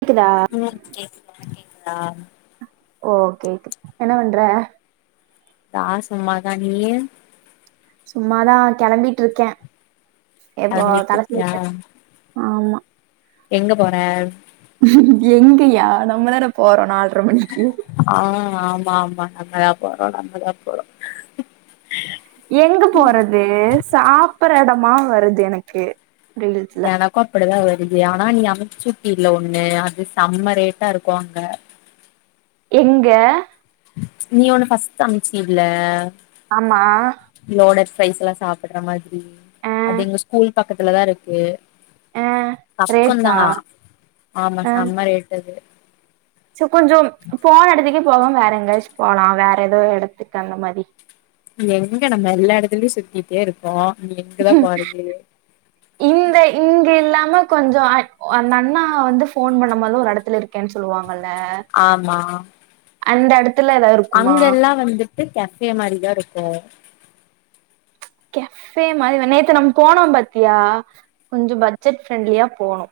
இருக்குதா ம் கேக்குது ஒனக்கு கேக்குதா ஓகே ஓகே என்ன வண்ற நா சும்மாதா நீயு சும்மாதா கெளம்பீட்ருக்க எப்போ தல சீவி கெளம்பிட்ருக்கியா ஆமா எங்க போர எங்கயா நம்ம தான போரோ நால்ர மணிக்கு ஆ ஆமா ஆமா நம்மதா போறோ நம்மதா போறோ எங்க போறது சாப்பட்ற எடமா வருது எனக்கு ரீல்ஸ்ல கோப்டவா தா வருவியா ஆனா நீ அமிச்சு உட்டில ஒண்ணு அது செம்ம ரேட்டா இருக்கு அங்க எங்க நீ ஒண்ணு பஸ்ட்டு அமிச்சீல ஆமா நோனஸ் ஃபைஸ்ல்லா சாப்டுற மாதிரி ஆ அது எங்க ஸ்கூல் பக்கத்துல தா இருக்கு ஆ பக்கொந்தா ரேட்டா ஆமா செம்ம ரேட் அது சேர் கொஞ்சம் போன எடத்துக்கே போகாம வேற எங்காச்சு போலா வேற எதோ எடத்துக்கு அந்த மாரி எங்க நம்ம எல்லா எடத்துலயு சுத்திட்டே இருக்கோ இனி எங்கதா போறது [unintelligible] இந்த இங்க இல்லாம கொஞ்சோ அ அந்த அண்ணா வந்து ஃபோன் பண்ணும்போது ஒரு எடத்துல இருக் கேனு சொல்லுவாங்கல்ல ஆமா அந்த எடத்துல எதா ஒரு அங்கெல்லா வந்துட்டு கேஃபே மாரிதா இருக்கு கேஃபே மாரி வேனா நேத்து நம்ம போனோ பாத்தியா கொஞ்சோ பட்ஜெட் ஃப்ரெண்ட்லியா போணு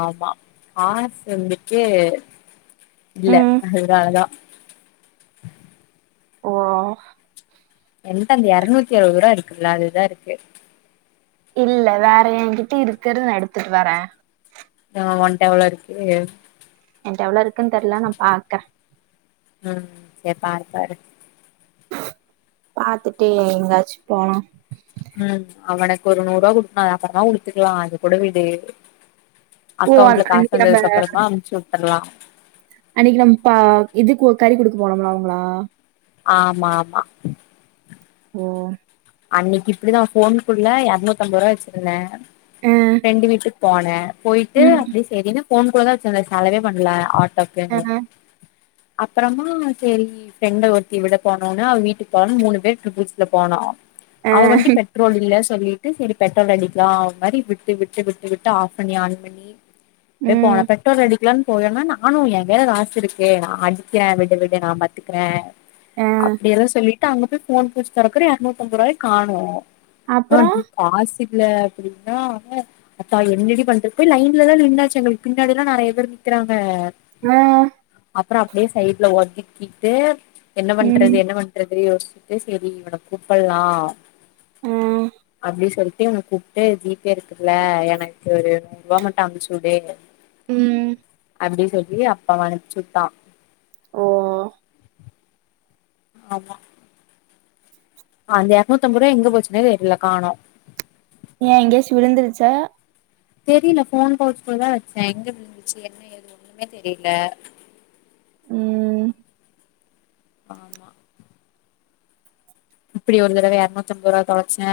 ஆமா காசு வந்துட்டு இல்ல ம். அதுனாலதா ஓ என்ட அந்த எரநூத்தி அறுவதுருவா இருக்குல்ல அதுதா இருக்கு இல்ல வேற என்கிட்ட இருக்ற நா எடுத்துட்டு வர ஆ ஒன்ட எவ்ளோ இருக்கு என்ட எவ்ளோ இருக்குனு தெர்ல நா பாக்க ம் சேர் பாரு பாரு பாத்துட்டு எங்காச்சு போலா ம் அவனுக்கு ஒரு நூறுவா குடுக்கணு அத அப்பறமா குடுத்துக்லா அது கூட விடு ஓ! அக்கௌண்ட்ல அன்- காசு அன்னைக்கு நம்ம வந்ததுக்கு அப்பறமா அமுச்சு உட்ரலா அன்னைக்கி நம் பா இதுக்கு கறி குடுக்க போனோம்ல அவுங்ளா ஆமா ஆமா ஓ அன்னைக்கி இப்டிதா ஃபோன்குள்ள எரநூத்தம்பதுருவா வச்சிருந்த அ, ஃப்ரெண்டு வீட்டுக் போனே போயிட்டு ம், அப்டியே சேரின்னு ஃபோனுக்குள்ளதா வச்சிருந்தே செலவே பண்ணல அ, ஆட்டோக்குனு அப்பறமா சேரி ஃப்ரெண்ட ஒருத்தி விட போனுன்னு அவ வீட்டுக் போணுன்னு மூணு பேரு ட்ரிபுல்ஸ் ல போனோ அ, அவ வண்டி பெட் ரோல் இல்ல சொல்லிட்டு செரி பெட்ரோல் அடிக்கலா ஒரு மாரி விட்டு விட்டு விட்டு விட்டு ஆஃப் பண்ணி ஆன் பண்ணி அப்டியே போனோ ம், பெட்ரோல் அடிக் லனு போலனா நானு எ கைல காசு இருக்கு நா அடிக்கிறே விடு விடு நா பாத்துக்கிறே அ, அப்டியெல்லா சொல்லிட்டு அங்க போய் ஃபோன் பவுச் தொரக்குற இரநூத்தம்பது ரூபாய காணோ ஆ அப்புறம்? நீ காசு இல அப்டின்னா ஆ ஆத்தா என்னடி பண்றது லைன்லதா நின்னாச்சு எங்களுக்கு பின்னாடில்லா நெறைய பேர் நிக்கிறாங்க ஆ அப்ற அப்டியே சைட்ல ஒதுக்கிட்டு என்ன பண்றது ம் என்ன பண் றது யோசிச்சுட்டு செரி இவன கூப்பல்லா ஆ அப்டி சொல் லி கூப்டு ஜீப்பே இருக்குல எனக்கு ஒரு நூறுவா மட்டு அமுச்சு விடு ம் அப்டின்னு சொல்லி அப்ப அவ அனுப்ச்சுட்டா ஓ ஆமா அந்த இரநூத்தம்பது ரூவா எங்க போச்சுனே தெர்ல காணோ ஏ எங்கயாச்சு விழுந்துருச்சா தெரில ஃபோன் பவுச் குள்ள தா வச்சே எங்க விழுந்துச்சு என்ன ஏது ஒண்ணுமே தெரியல ம்ம்ம் ஆமா இப்டி ஒரு தடவ இரநூத்தம்ப ரூவா தொலச்சே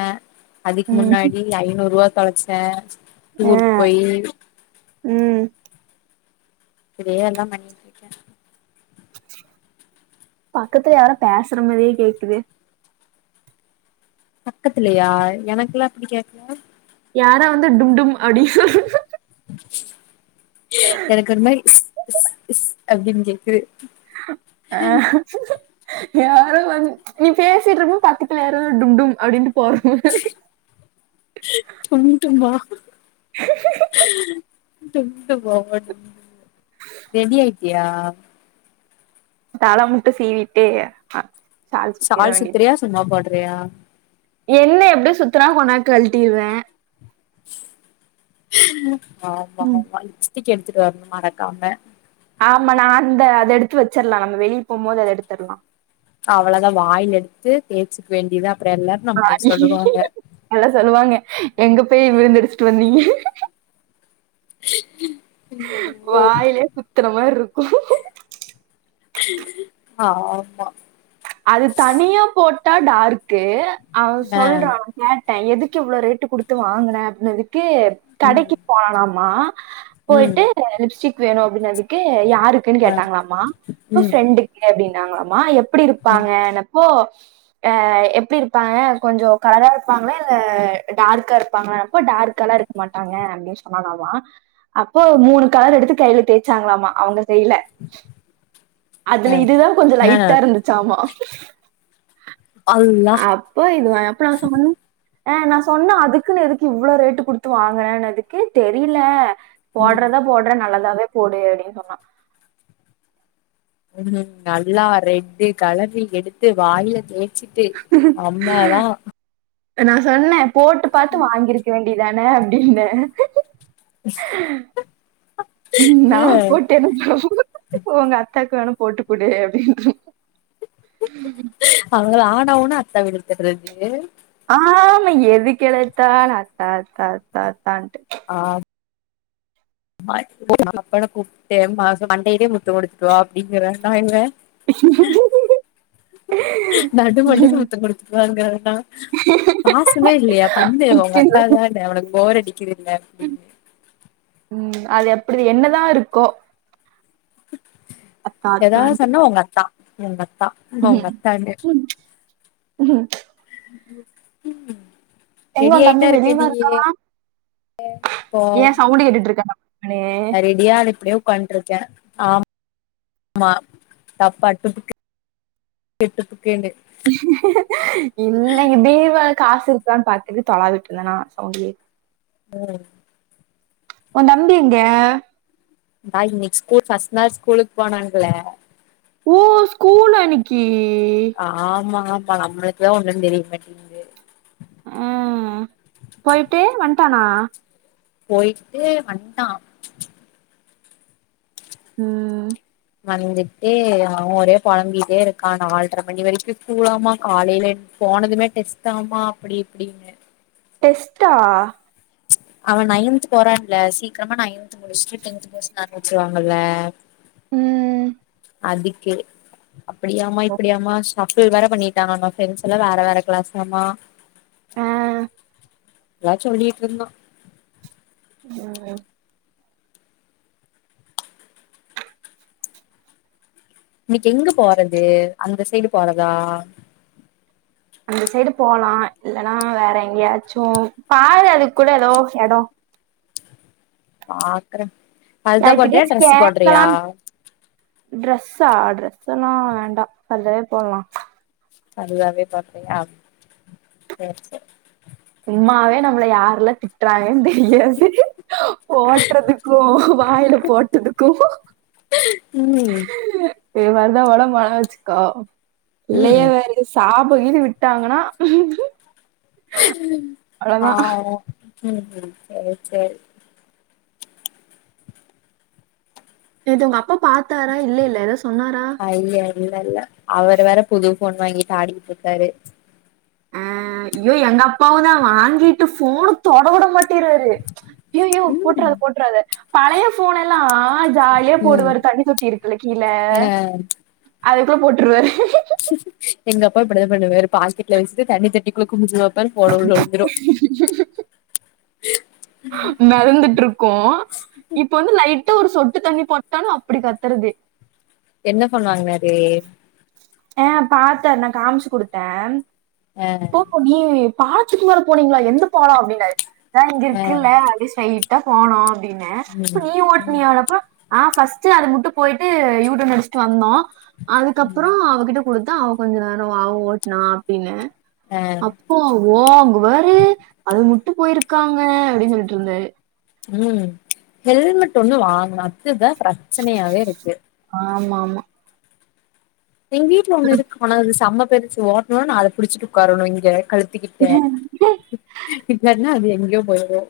அதுக்கு ம் முன்னாடி ஐநூ ரூவா தொலச்சே ஆ டூருக்கு போயி ம் இப்டியே எல்லா பண்ணிகிட்ருக்கே பக்கத்துல யாரோ பேசுற மாரியே கேக்குது பக்கத்துலியா எனக்குலா இப்டி கேக்குல யாரோ வந்து டும் டும் அப்டின் எனக்கு ஒரு மாரி ஸ் ஸ் ஸ் அப்டின்னு கேக்குது ஆ யாரோ வந்து நீ பேசிட்டு இருக்கு போது பக்கத்துல யாரோ வந் டும் டும் அப்டின்ட்டு போற மாரி டும் டும்மா டும் டும்மா [inaudible] ரெடி ஆய்டியா தல மட்டு சீவிட்டு அ சுத்திர சால் வேண்டி சுத்துறியா சும்மா போடுறியா என்ன எப்டி சுத்துனா கொஞ்சோ நேரத்துல கழட்டிருவே ஆமா ம் ஆமா லிப்ஸ்டிக் எடுத்துட்டு வர்ணு மறக்காம ஆமா நா அந்த அத எடுத்து வச்சிற்லா நம்ம வெளிய போம்போது அத எடுத்தர்ல அவ்ளோதா வாயில எடுத்து தேய்சுக்க வேண்டியது அப்றோ எல்லாரு ஆ, நம்மளே சொல்லுவாங்க நல்லா சொல்லுவாங்க எங்க போய் விழுந்தடிச்சுட்டு வந்தீங்க ஐயோ வாய்லே குத்துற மாரி இருக்கு ஆமா அது தனியா போட்டா டார்க்கு அவ ஆ சொல்றா கேட்டே எதுக்கு இவ்ளோ ரேட்டு குடுத்து வாங்கின அப்டினதுக்கு கடைக்கு ம் போனானாமா ம் போய்ட்டு லிப்ஸ்டிக் வேணு அப்டினதுக்கு யாருக் க்குன்னு ஆ கேட்டாங்களாமா அப்ப ம் ப்ரெண்டுக்கு அப்டின்னாங்களாமா எப்டி ம் இருப்பாங்கன்னப்போ ஆ எப்டி இருப்பாங்க கொஞ்சோ கலரா இருப்பாங்களா இல்ல டார்க்கா இருப்பாங்களானப்போ டார்க்கலா இருக் மாட்டாங்க அப்டின்னு சொன்னானாமா அப்போ மூணு கலர் எடுத்து கையில தேய்ச்சாங்களாமா அவுங்க கைல ஆ அதுல இதுதா கொஞ்சோ ஆ லைட்டா இருந்துச்சாமா அல்லா அப்போ இதுவேணா அப்றோ எத சொல்லணு ஆ நா சொன்னே அதுக்குன்னு எதுக்கு இவ்ளோ ரேட்டு குடுத்து வாங்குனனுதுக்கு தெரியில ம் போடுறதா போடுற நல்லதாவே போடு அப்டின்னு சொன்னா உ நல்லா ரெட்டு கலறி எடுத்து வாயில தேச் ச்சுட்டு அம்மாதா நா சொன்னே போட்டு பாத்து வாங்கிருக்க வேண்டியதான அப்டின்னே நா அ போட் [unintelligible] உங்க அத்தாக்கு வேண போட்டுக்குடு அப்டின் அவுங்கள ஆன ஊன்னா அத்தாவ இழுத்துடுறது ஆமா எதுக் எடுத்தாலு அத்தா அத்தா அத்தா அத்தான்ட்டு ஆ [inaudible] அப்பன கூப்டே மாசோ மண்டையிலே முத்தம் குடுத்துட்டுவா அப்டிங்குறன்டா இவே அத்தான்ட்டு நடு மண்டையில முத்தோ குடுத்துட்டுவாங்குறன பாசமே இல்லையா பண்ணு ஒங்க அத்தாதான உனக்கு போர் அடிக்கிதுல்ல அப்டின் ம் அது எப்டி என்னதா இருக்கோ அத்தா எதாவுது சொன்னா உங்க அத்தா உங்க அத்தா உங்க உம் அத்தான்னு உம் உம் எங்க ரெடி உன் தம்பி ஆய்ட்டாருக்க நீயி இப்போ ஏ சவுண்டு கேட்டுட்ருக்கானா [unintelligible] விடியால இப்டியே ஒக்கான்ட்ருக்கே ஆ மா டப்பா டுபுக்கு ஏ டுப்புகேன்டு இன்னக்கி டீ வாங்க காசு இருக்கான் பாத்துட்டு தொலாவிட்ருந்தனா சவுண்டு ம் ஒ தம்பி எங்க அதா இன்னைக்கி ஸ்கூல் ஃபர்ஸ்ட் நாள் ஸ்கூலுக்கு போனான்ல ஓ ஸ்கூலா இன்னக்கி ஆமாப்பா நம்ளுக்கு தா ஒண்ணு தெரிய மாட்டி ஆ போய்ட்டு வன்ட்டானா போய்ட்டு வன்ட்டா ம் வந்துட்டு அவே ஒரே பொலம்பிட்டேருக்கா நால்ற மணி வரைக்கு ஸ்கூலாமா காலைல போனதுமே டெஸ்ட்டாமா அப்டி இப்டின்னு டெஸ்ட்டா அவே நைன்த்து போறான்ல சீக்ரமா நைன்த்து முடுச்சுட்டு டென்த்து போர்ஷன் ஆரம்பிச்சிருவாங்கல்ல ம் ம் அதுக்கு அப்டியாமா இப்டியாமா சஃப்ஃபுள் வேற பண்ணிட்டாங்கனா ஃப்ரெண்ட்ஸ்ஸெல்லா வேற வேற க்ளாஸ்ஸாமா ஆ எல்லா சொல்லிட்ருந்தா ம் ம் இன்னிக்கி எங்க போறது அந்த சைடு போறதா அந்த சைடு போலா இல்லன்னா வேற எங்கயாச்சு பாரு அதுக்கு கூட எதோ எடோ பாக்குற ஃபர்தா போட்றியா யார்கிட்டயாச்சு ட்ரெஸ்ஸு போட்றியா கேக்கலான் ட்ரெஸ்ஸா ட்ரெஸ்ஸெல்லா வேண்டா ஃபர்தாவே போட்லா ஃபர்தாவே போட்றியா சேர் சேரி சும்மாவே நம்மள யார்ல்லா திட்றாங்கன் தெரியாது ஓட்றது க்கு வாய்ல போட்டதுக்கு ம் இதே மார் தா ஒடம்பு அழகா வச்சுக்கோ இல்லயே ம் [unintelligible] சாபோ கீது விட்டாங்கன்னா ஆ அவ்ளோதா ம் சேர் சேரி நேத்து ஒங்க அப்பா பாத்தாரா இல்லெல்ல எதோ சொன்னாரா இல்லெல்ல அவர் வேற புது ஃபோன் வாங்கிட்டு ஆடிகிட்ருக்காரு ஆ ஐயோ எங்கப்பாவு தா வாங்கிட்டு ஃபோன தொட விடமா ட்டிராரு அய்யயோ ம் போட்றாத போட்றாத பழைய ஃபோனெல்லா ஆ ஜாலியா ம் போடுவாரு தண்ணி தொட்டி இருக்குல்ல கீழ ஆ அதுக்குள்ள போட்ருவாரு எங்கப்பா இப்டிதா பண்ணுவாரு பாக்கெட்ல வச்சுட்டு தண்ணி தொட்டிக்குள்ள குனுஞ்சு பாப்பாரு ஃபோன உள்ள வுழுந்துரு ச்சு ஹிம் மெதந்துட்ருக்கு இப்ப வந்து லைட்டா ஒரு சொட்டு தண்ணி பட்டாலு அப்டி கத்தறது என்ன ஃபோன் வாங்னாரு அ பாத்தே நா காம்ச்சு குடுத்தேன் அ சூப்பர் நீ பாலத்துக்கு மேல போனீங்களா எந்த பாலோ அப்டினாரு இந்த இங்க ஆ இருக்குல அப்டி டைட்டா போனோ அப்டினே இப்ப ம் நீ ம் ஓட்னியா அப்ப ஆஹ் ஃபஸ்ட்டு அது முட்டு போயிட்டு யூட்டன் அடுசுட்டு வந்தோ ம் அதுக்கப்பறோ அவகிட்ட குடுத்தா அவ கொஞ்ச நேரோ அவ ஓட்னா அப்டினே ஆ அப் ஓ ஓ அங்கபாரு அது முட்டு போயிருக்காங்க அப்டினு சொல்ட்டுருந்தாரு ம் ஹெல்மெட் ஒண்ணு வாங்கனு அதுதா ப்ரெச்சனயாவே இருக்கு ஆமா மா எங்க வீட்ல ஒண்ணு இருக்கு ஆனா அது செம்ம பெருசு ஓட்னுனு அத புடிச்சிட்டு உட்காரனு இங்க கழு த்துகிட்ட இல்லாட்னா அது எங்கேயோ போயோ போயோ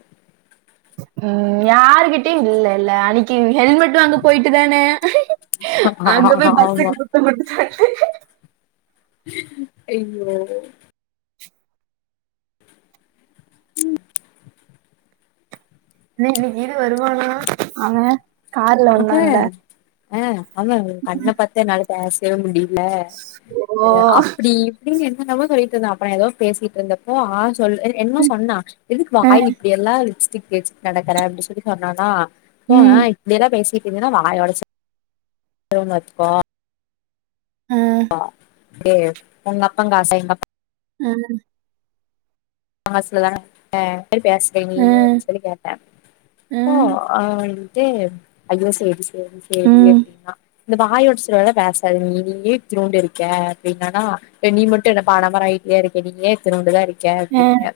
ம் யாருகிட்டயு இல்லல்ல அன்னைக்கி ஹெல்மெட் வாங்க போயிட்டு தான அங்க போய் ஆமா பஸ்ஸுக்கு முத்தோ குடுத்துடாரு அய்யோ உம் னே இன்னைக்கிகீது வருவானா அவே அவே அ அவே கண்ண பாத்தே நாலு பேசவே முடில ஓ! அ அப்டி தீடீர்னு என்னன்னமோ சொல்லிட்டுருந்தா அப்பறோ எதோ பேசிட்டு இருந்தப்போ ஆ சொல்லு என்னமோ சொன்னா எதுக்கு அ, வாய் இப்டிய யெல்லா லிப்ஸ்டிக் தேச்சு கெடக்கற அப்டி சொல்லி சொன்னானா ஓ ம், ஹாய் இப்டியெல்லா பேசிட்டீருந்தனா வாய ஒடச்சுரு வுட்டுவே பாத்துகோ அ, ப்பா ஏ உங்க அப்பங்காசே எங்கப் ம் காசுலதே ஆஹ் இந்த மாரி பேசுவை அ, நீயு அப்டி சொல்லி கேட்டே அ, ஓ அ ட்டே அய்யோ சேரி சேரி சேரி ம், அப்டினா இந்த வாய ஒடச்சிவேலெல்லா பேசாது நீ நீயே இத்துனுண்டு இருக்க அப்டின்னானா அப்ப நீ மட்டு என்ன பானாமர அயிட்லயா இருக்க நீயே இத்துனுண்டு தா இருக்க அ, அப்டின்ய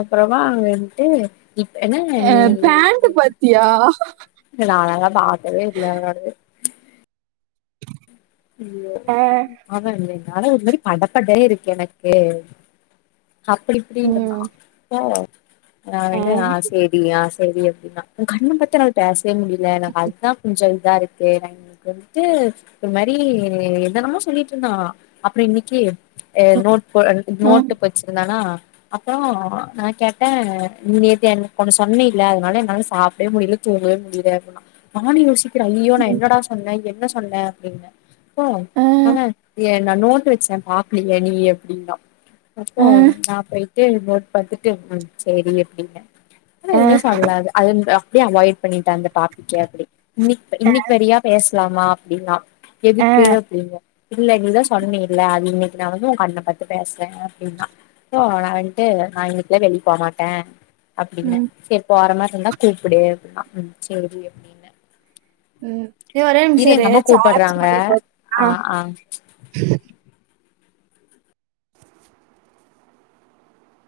அப்பறமா அங்க இருந்ன்ட்டு இப்ப என்ன நீ த்தியா இல்ல நானு அங்க பாக்கவே இல்ல அவனோடது ய்யியோ ஆ. அவே நானா இந்தமாரி படப்படே இருக்கு எனக்கு அப்டி இப்டின்ருந்தா ம், கோவோ வரு நா அ, அவேன்ட ஆ சேரி ஆ சேரி அப்டினா உ கண்ண பத்தனது பேசவே முடியல எனக்கு அதா கொஞ்சோ இதா இருக்கு நா எனக்கு வந்துட்டு ஒரு மாரி இப்டி என்னனமோ சொல்லிட்டுருந்தா அப்றோ இன்னைக்கி எ நோட் போ நோட்டு ம், பத் வச்சிருந்தானா அப்பறோ நா கேட்டே நேத்து எனக்கு ஒன்னு சொன்னீல அதனால என்னால சாப்டவே முடில தூங்கவே முடியல அப்டினா நானு யோசி க்கிறே அய்யோ நா ம், என்னடா சொன்னே என்ன சொன்னே அப்டின்னே போ அ, அவே எ நா நோட்டு வச்சே பாக்கலயா நீயி அப்டின்னா அப்போ அ, நா போய் டு நோட் பாத்துட்டு ம் சேரி அப்டின்னே நா அ. எதுமே சொல்லாது அது இந்த அப்டியே அவாய்ட் பண்ணிட்டே அந்த டாபிக்கே அப்டி இன்னைக் இன்னைக்கு வரியா பேசலாமா அப்டின்னா ஆ. எதுக்கு அப்டின்னே இல்ல நீ தா சொன்னீல அது இன்னை நா வந்து உ கண்ண பாத்து பேசுறே அப்டின்னா கயு நா வன்ட்டு நா இன்னைக்குல்லா வெளி போ மாட்டே அப்டின்னு ம். செரி போற மாரி இருந்தா கூப்புடு அப்டின்னா செரி அப்புடின் ம் ஏ ஒரே ஒரு நிம்ஷோ இரு எங்க அம்மா சார்ஜ் கூப்பட்றாங்க மட்டு ஆ போட்டுடேன்னா ஆ